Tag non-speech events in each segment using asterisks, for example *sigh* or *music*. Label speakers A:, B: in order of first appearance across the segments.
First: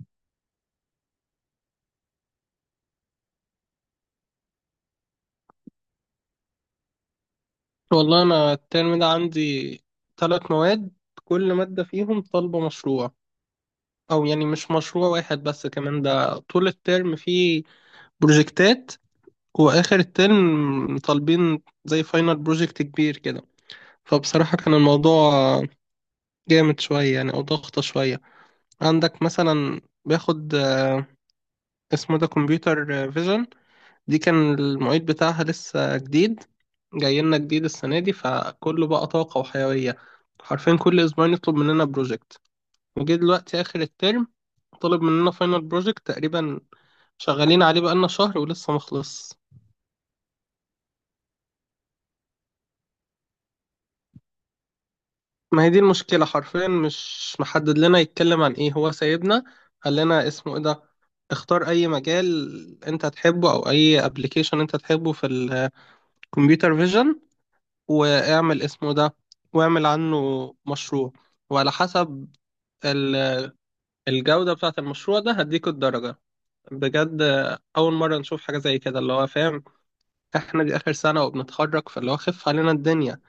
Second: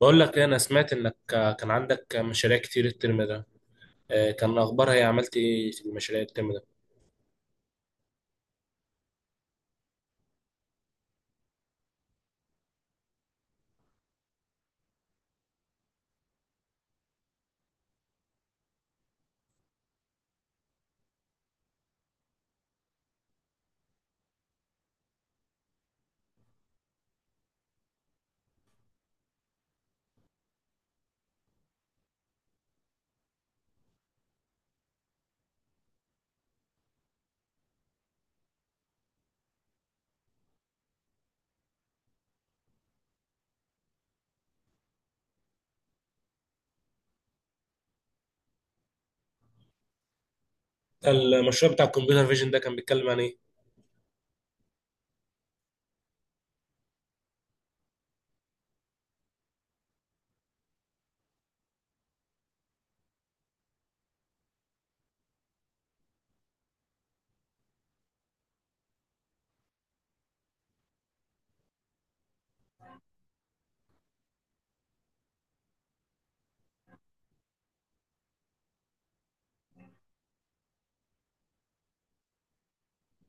A: بقول لك إيه، انا سمعت انك كان عندك مشاريع كتير الترم ده. كان اخبارها ايه؟ عملت ايه في المشاريع الترم ده؟
B: والله أنا الترم ده عندي ثلاث مواد. كل مادة فيهم طالبة مشروع، أو يعني مش مشروع واحد بس، كمان ده طول الترم فيه بروجكتات، وآخر الترم طالبين زي فاينل بروجكت كبير كده. فبصراحة كان الموضوع جامد شوية يعني، أو ضغطة شوية. عندك مثلا باخد اسمه ده كمبيوتر فيجن. دي كان المعيد بتاعها لسه جديد، جاي لنا جديد السنة دي، فكله بقى طاقة وحيوية. حرفيا كل أسبوعين يطلب مننا بروجكت. وجه دلوقتي آخر الترم طلب مننا فاينل بروجكت، تقريبا شغالين عليه بقالنا شهر ولسه مخلص.
A: المشروع بتاع الكمبيوتر فيجن ده كان بيتكلم عن ايه؟
B: ما هي دي المشكلة، حرفيا مش محدد لنا يتكلم عن ايه، هو سايبنا قال لنا اسمه ايه ده، اختار اي مجال انت تحبه او اي ابلكيشن انت تحبه في الكمبيوتر فيجن، واعمل اسمه ده، واعمل عنه مشروع، وعلى حسب ال- الجودة بتاعة المشروع ده هديك الدرجة. بجد أول مرة نشوف حاجة زي كده، اللي هو فاهم احنا دي آخر سنة وبنتخرج، فاللي هو خف علينا الدنيا،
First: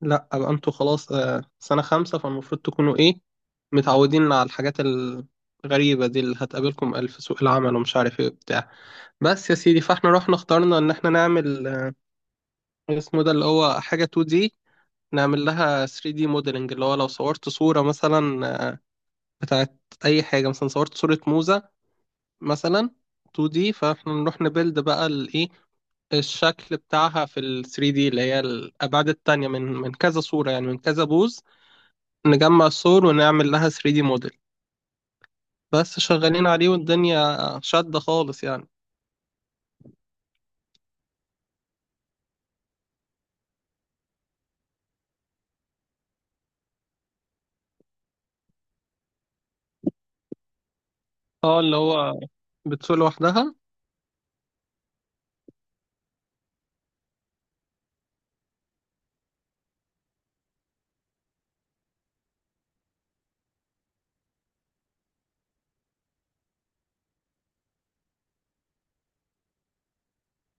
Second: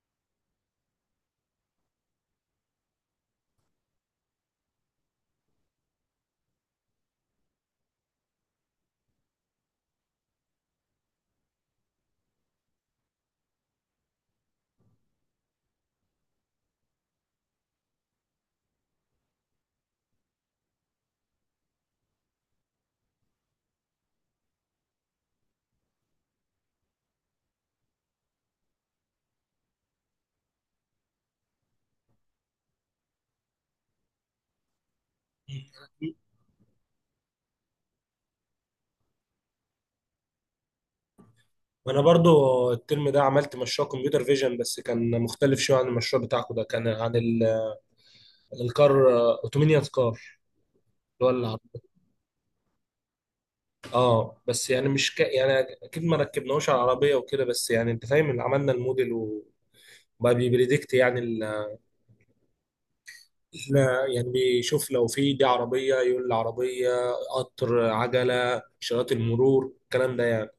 B: لا أبقى انتوا خلاص سنة خمسة، فالمفروض تكونوا ايه متعودين على الحاجات الغريبة دي اللي هتقابلكم ألف سوق العمل ومش عارف ايه بتاع. بس يا سيدي، فاحنا رحنا اخترنا ان احنا نعمل اسمه ده اللي هو حاجة 2D، نعمل لها 3D موديلنج. اللي هو لو صورت صورة مثلا بتاعت أي حاجة، مثلا صورت صورة موزة مثلا 2D، فاحنا نروح نبيلد بقى الإيه، الشكل بتاعها في ال 3D، اللي هي الأبعاد التانية، من كذا صورة، يعني من كذا بوز، نجمع الصور ونعمل لها 3D موديل. بس شغالين عليه والدنيا شادة خالص يعني.
A: انا برضو الترم ده عملت مشروع كمبيوتر فيجن بس كان مختلف شويه عن المشروع بتاعكم. ده كان عن الكار اوتومينيوس كار اللي هو
B: اه، اللي
A: العربية.
B: هو بتسوق لوحدها.
A: اه، بس يعني مش يعني اكيد ما ركبناهوش على العربيه وكده، بس يعني انت فاهم، اللي عملنا الموديل وبقى بيبريدكت يعني. لا يعني بيشوف، لو في دي عربية يقول العربية، قطر، عجلة، إشارات المرور، الكلام ده يعني.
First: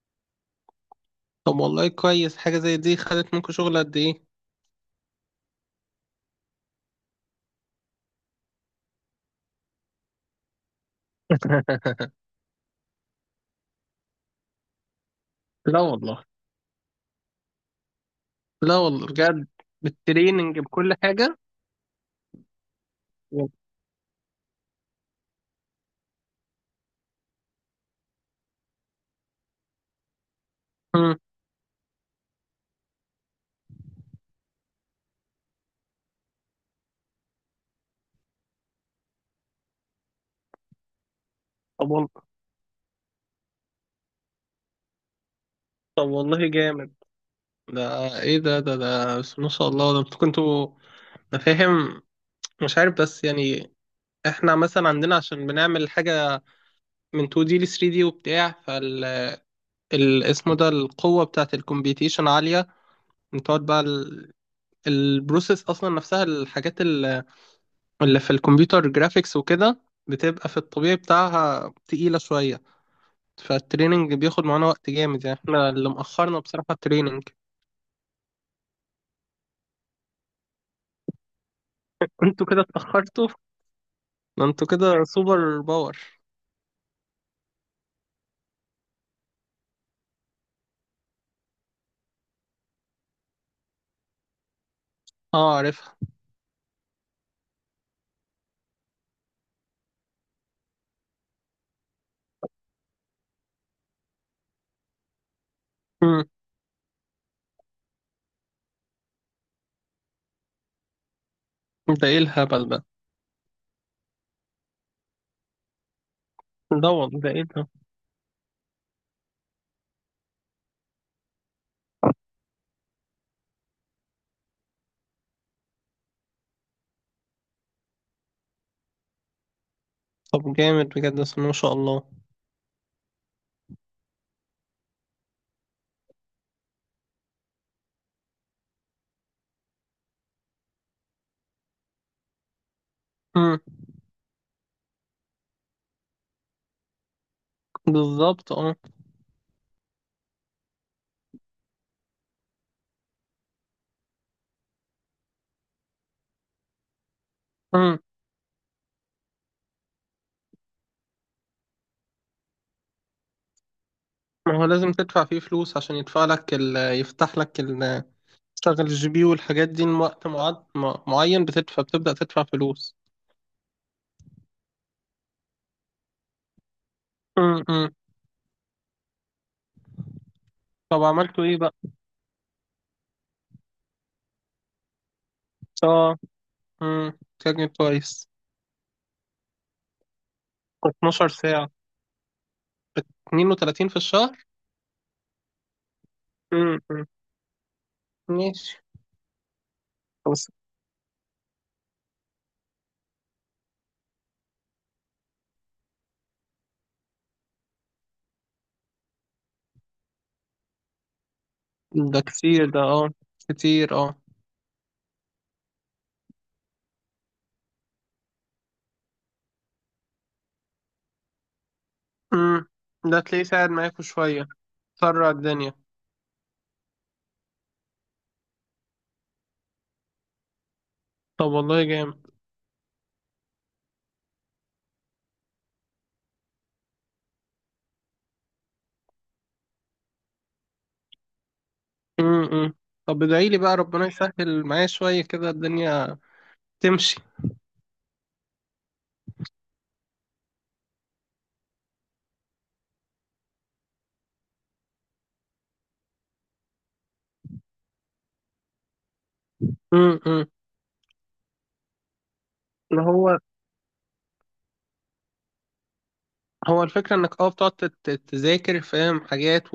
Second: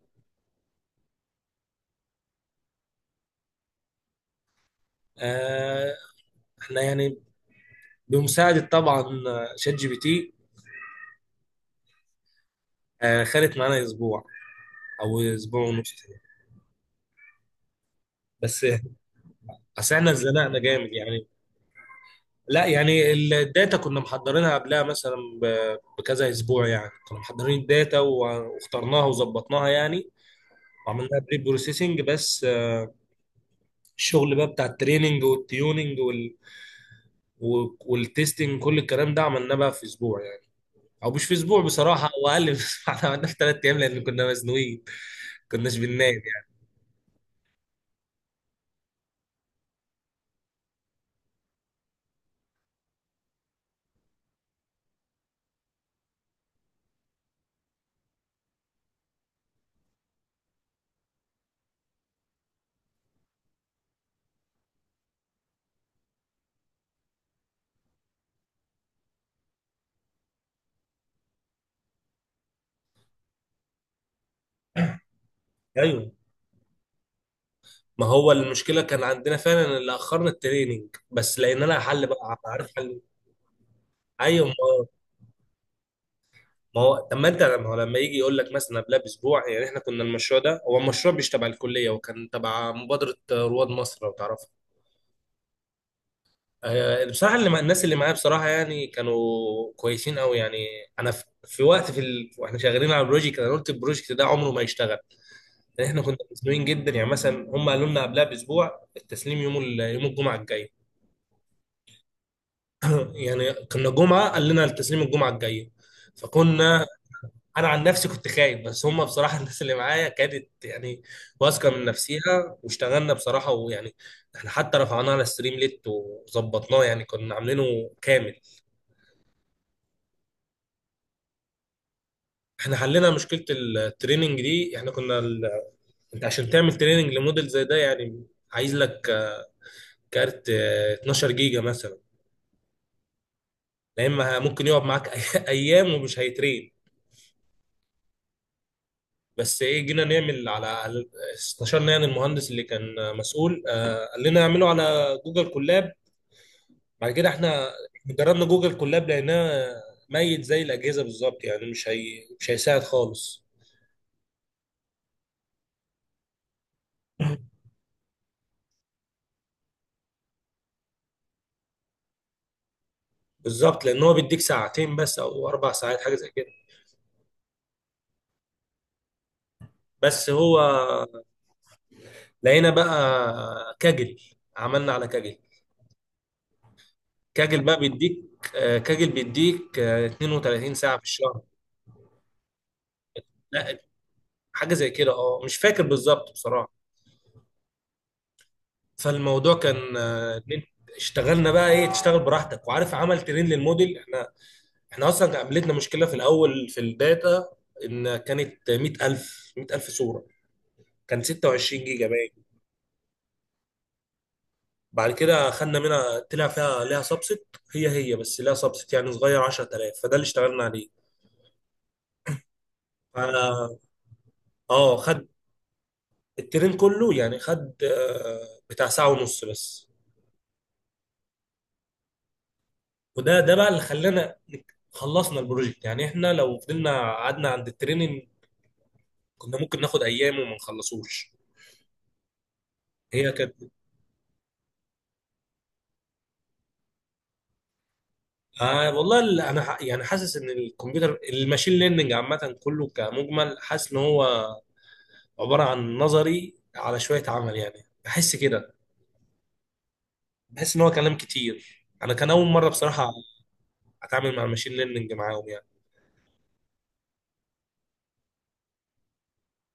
B: طب والله كويس، حاجة زي دي خدت منكم شغل قد إيه؟
A: آه احنا يعني بمساعدة طبعا شات جي بي تي.
B: *laughs*
A: خدت معانا أسبوع أو أسبوع
B: لا
A: ونص.
B: والله.
A: بس،
B: لا والله بجد.
A: أصل احنا اتزنقنا
B: بالتريننج
A: جامد
B: بكل
A: يعني.
B: حاجة.
A: لا يعني
B: و-
A: الداتا كنا محضرينها قبلها مثلا بكذا أسبوع، يعني كنا محضرين الداتا واخترناها وظبطناها يعني.
B: مم.
A: وعملناها بري بروسيسنج بس. الشغل بقى بتاع التريننج والتيوننج والتستنج، كل الكلام ده عملناه بقى في اسبوع يعني. او مش في اسبوع،
B: طب والله.
A: بصراحه هو اقل من اسبوع. *laughs* احنا عملناه في ثلاث ايام لان كنا مزنوقين، كناش
B: طب
A: بننام
B: والله
A: يعني.
B: جامد. ده ايه ده بس ما شاء الله، ده انتوا كنتوا، انا فاهم، مش عارف بس يعني احنا مثلا عندنا عشان بنعمل حاجة من 2D ل 3D وبتاع، فال اسمه ده القوة بتاعة الكمبيوتيشن عالية. بتقعد بقى ال... البروسيس اصلا نفسها، الحاجات اللي في الكمبيوتر جرافيكس وكده بتبقى في الطبيعي بتاعها تقيلة شوية. فالتريننج بياخد معانا وقت جامد، يعني احنا اللي
A: ايوه،
B: مأخرنا بصراحة التريننج.
A: ما هو المشكله كان عندنا فعلا اللي اخرنا التريننج، بس لقينا لها حل بقى،
B: انتوا كده
A: عارف، حل.
B: اتأخرتوا. ده
A: ايوه، ما
B: انتوا
A: هو.
B: كده سوبر باور.
A: ما هو طب ما انت ما هو لما يجي يقول لك مثلا قبلها باسبوع، يعني احنا كنا المشروع ده، هو المشروع مش تبع الكليه وكان تبع مبادره رواد مصر لو تعرف.
B: اه، عارفها.
A: بصراحة اللي مع الناس اللي معايا بصراحة يعني كانوا كويسين قوي يعني. أنا في وقت واحنا شغالين على البروجكت، أنا قلت البروجكت ده عمره ما يشتغل، لأن إحنا كنا
B: مم.
A: مزنوقين جدا يعني. مثلا هم قالوا لنا قبلها بأسبوع التسليم يوم يوم الجمعة الجاية.
B: ده ايه الهبل ده.
A: يعني كنا جمعة قال لنا التسليم الجمعة الجاية، فكنا.
B: ده والله، ده ايه
A: أنا
B: ده.
A: عن نفسي كنت خايف، بس هم بصراحة *laughs* الناس اللي معايا كانت يعني واثقة من نفسيها، واشتغلنا بصراحة ويعني إحنا حتى رفعناه على ستريم ليت وظبطناه، يعني كنا عاملينه كامل.
B: طب جامد بجد، بس ما شاء الله.
A: احنا حلينا مشكله التريننج دي، احنا كنا انت عشان تعمل تريننج لموديل زي ده يعني عايز لك كارت 12 جيجا مثلا.
B: مم.
A: لا، اما ممكن يقعد معاك *laughs* ايام ومش هيترين.
B: بالظبط اه.
A: بس ايه، جينا نعمل استشرنا يعني المهندس اللي كان مسؤول، قال لنا اعمله على جوجل كولاب. بعد كده احنا
B: مم.
A: جربنا جوجل كولاب، لقيناه ميت زي الاجهزه بالظبط، يعني مش هيساعد خالص.
B: ما هو لازم تدفع فيه فلوس عشان يدفع لك ال... يفتح لك، ال... تشتغل الجي بي والحاجات دي وقت معين، بتدفع، بتبدأ تدفع فلوس.
A: بالظبط، لان هو بيديك ساعتين بس او اربع ساعات حاجه زي كده.
B: مم. مم.
A: بس هو
B: طب عملتوا ايه بقى؟
A: لقينا بقى كاجل، عملنا على كاجل.
B: اه. مم.
A: كاجل
B: كان
A: بقى
B: كويس.
A: بيديك آه، كاجل بيديك 32 ساعة في
B: 12
A: الشهر.
B: ساعة.
A: لا،
B: 32 في الشهر.
A: حاجة زي كده اه مش فاكر بالظبط بصراحة.
B: امم. ماشي.
A: فالموضوع كان،
B: بس
A: اشتغلنا بقى ايه، تشتغل براحتك وعارف عمل ترين للموديل، احنا. احنا اصلا قابلتنا مشكلة في الاول في الداتا، ان كانت 100000 صورة، كان 26 جيجا
B: ده
A: باين.
B: كتير ده، اه. كتير اه.
A: بعد كده خدنا منها، طلع فيها ليها سبست، هي هي بس ليها سبست يعني صغير، 10000، فده اللي اشتغلنا
B: امم. ده تلاقيه ساعد
A: عليه.
B: معاكوا شوية،
A: اه، خد
B: سرع الدنيا.
A: الترين كله يعني خد بتاع ساعة ونص بس.
B: طب والله جامد.
A: وده بقى اللي خلانا خلصنا البروجكت، يعني احنا لو فضلنا قعدنا عند التريننج كنا ممكن ناخد ايام وما نخلصوش.
B: امم. طب
A: هي
B: ادعي
A: كانت.
B: لي بقى ربنا يسهل معايا شوية كده الدنيا تمشي.
A: والله يعني حاسس ان الكمبيوتر، الماشين ليرنينج عامة كله كمجمل، حاسس ان هو عبارة عن نظري على شوية عمل، يعني بحس كده،
B: امم.
A: بحس ان هو كلام كتير. انا كان اول مرة
B: اللي
A: بصراحة
B: هو،
A: اتعامل مع الماشين ليرنينج معاهم يعني.
B: هو الفكرة انك اه، بتقعد تذاكر، فاهم، حاجات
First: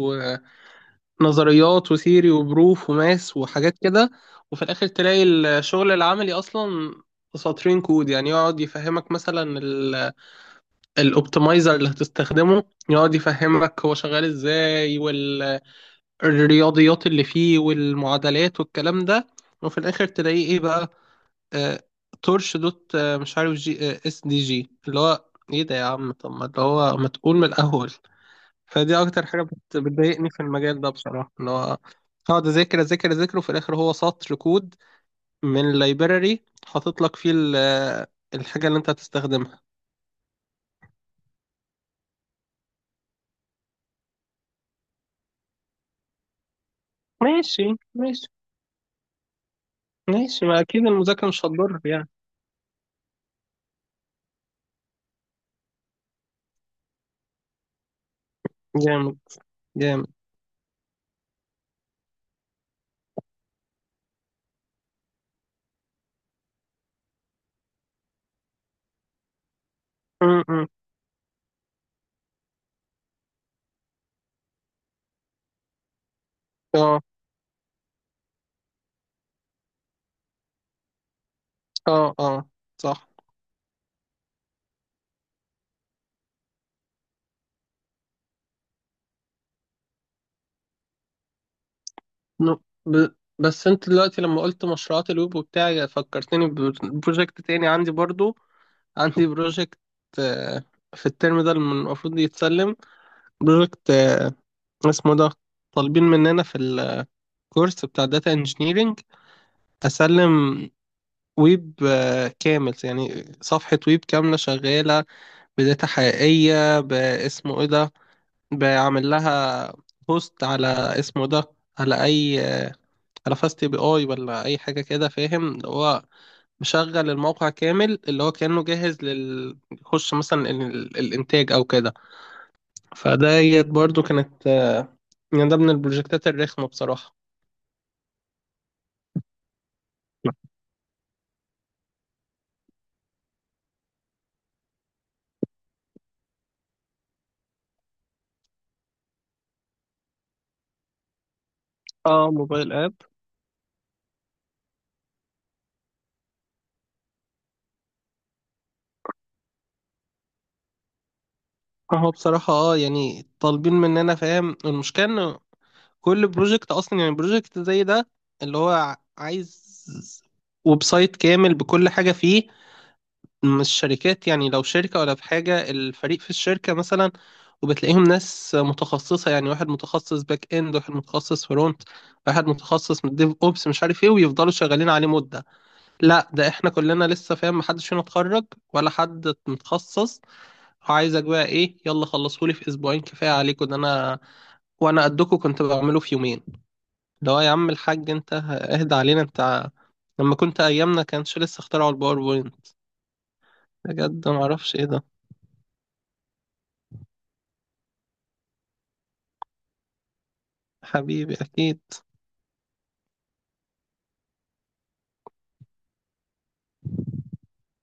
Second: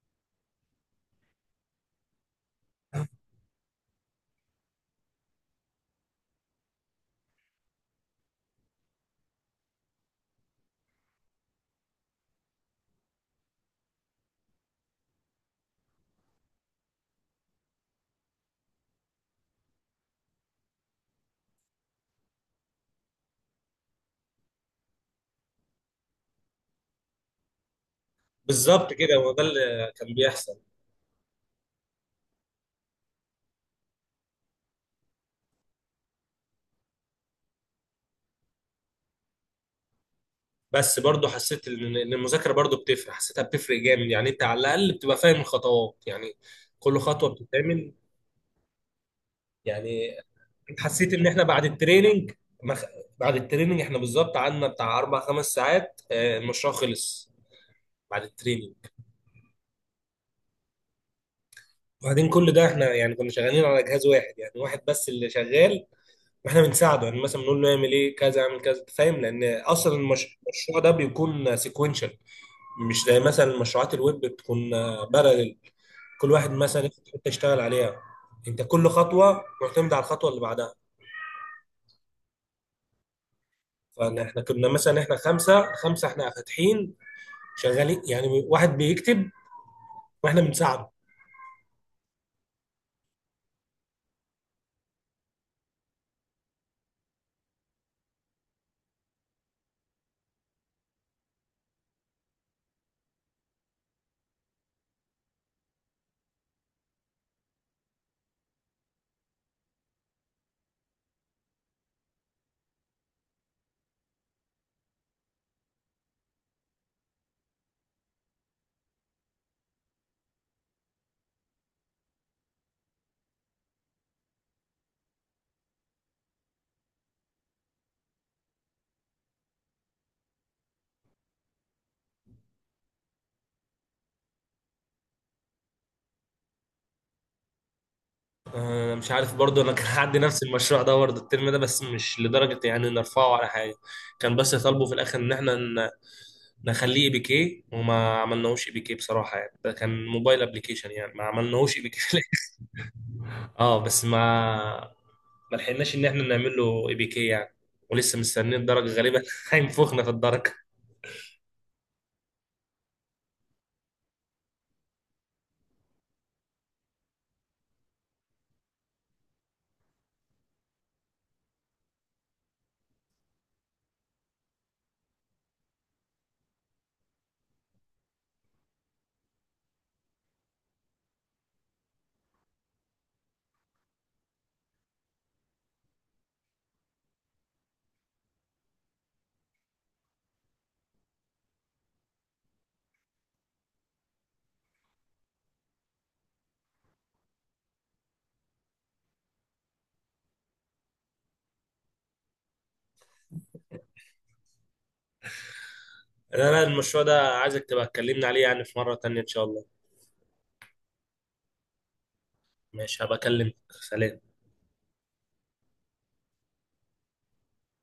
B: ونظريات وثيري وبروف وماس وحاجات كده، وفي الاخر تلاقي الشغل العملي اصلا سطرين كود، يعني يقعد يفهمك مثلا الاوبتمايزر اللي هتستخدمه، يقعد يفهمك هو شغال ازاي، والرياضيات اللي فيه والمعادلات والكلام ده، وفي الاخر تلاقيه ايه بقى، آه تورش دوت مش عارف جي اس دي جي، اللي هو ايه ده يا عم، طب ما اللي هو ما تقول من الاول.
A: بالظبط
B: فدي
A: كده،
B: اكتر
A: هو
B: حاجه
A: ده اللي كان
B: بتضايقني في
A: بيحصل.
B: المجال ده بصراحه، اللي هو اقعد اذاكر اذاكر اذاكر، وفي الاخر هو سطر كود من library حاطط لك فيه الحاجه اللي انت هتستخدمها.
A: بس برضو حسيت ان المذاكره برضو بتفرق، حسيتها بتفرق جامد يعني. انت على الاقل بتبقى فاهم الخطوات، يعني كل خطوه
B: ماشي،
A: بتتعمل
B: ماشي،
A: يعني.
B: ماشي، ما اكيد
A: حسيت ان
B: المذاكره
A: احنا
B: مش
A: بعد
B: هتضر يعني.
A: التريننج مخ... بعد التريننج احنا بالظبط قعدنا بتاع اربع خمس ساعات، المشروع خلص بعد التريننج.
B: جامد جامد.
A: وبعدين كل ده احنا يعني كنا شغالين على جهاز واحد، يعني واحد بس اللي شغال واحنا بنساعده، يعني مثلا بنقول له اعمل ايه، كذا اعمل كذا، فاهم لان اصلا
B: م- م.
A: المشروع ده بيكون سيكونشال. مش زي مثلا مشروعات الويب، بتكون بارلل، كل واحد مثلا
B: اه،
A: ياخد حته يشتغل عليها. انت كل خطوه معتمده على الخطوه اللي بعدها.
B: اه، اه، صح.
A: فاحنا كنا مثلا احنا خمسه خمسه، احنا فاتحين شغالين يعني، واحد بيكتب واحنا بنساعده.
B: ن- ب... بس انت دلوقتي لما قلت مشروعات الويب وبتاع، فكرتني ببروجكت تاني عندي برضو. عندي بروجكت آه، في الترم ده المفروض يتسلم بروجكت اسمه ده، طالبين مننا في الكورس بتاع داتا انجينيرينج، اسلم ويب كامل، يعني صفحة ويب كاملة شغالة بداتا حقيقية باسمه ايه ده، بعمل لها بوست على اسمه ده، على اي، على فاست بي اي ولا اي حاجه كده، فاهم، اللي هو مشغل الموقع كامل، اللي هو كانه جاهز لل يخش مثلا الانتاج او كده. فديت برضو كانت يعني ده من البروجكتات الرخمه بصراحه.
A: انا مش عارف برضه، انا كان عندي نفس المشروع ده برضه الترم ده، بس مش لدرجه يعني نرفعه على حاجه. كان بس طالبه في الاخر ان احنا نخليه اي بي كي، وما عملناهوش اي بي كي بصراحه. يعني ده كان موبايل ابلكيشن، يعني ما عملناهوش اي بي كي.
B: اه،
A: *laughs*
B: موبايل اب.
A: اه، بس ما لحقناش ان احنا نعمل له اي بي كي يعني. ولسه مستنيين الدرجه، غالبا *laughs* هينفخنا في الدرجه.
B: هو بصراحه اه، يعني طالبين مننا، فاهم المشكله، انه كل بروجكت اصلا، يعني بروجكت زي ده اللي هو عايز ويب سايت كامل بكل حاجه فيه. مش شركات يعني، لو شركة ولا في حاجة الفريق في الشركة مثلا، وبتلاقيهم ناس متخصصة يعني، واحد متخصص باك اند، واحد متخصص فرونت، واحد متخصص من ديف اوبس مش عارف ايه، ويفضلوا شغالين عليه مدة. لا، ده احنا كلنا لسه، فاهم، محدش فينا اتخرج ولا حد متخصص، وعايزك بقى ايه، يلا خلصهولي في اسبوعين، كفاية عليكم ده، انا وانا قدكم كنت بعمله في يومين، لو يا عم الحاج انت اهدى علينا انت، لما كنت ايامنا كانش لسه اخترعوا الباوربوينت، بجد ما اعرفش ايه ده.
A: لا لا، المشروع ده عايزك تبقى تكلمنا عليه يعني في مره تانية ان شاء الله.
B: حبيبي أكيد.
A: ماشي، هبقى اكلمك. سلام.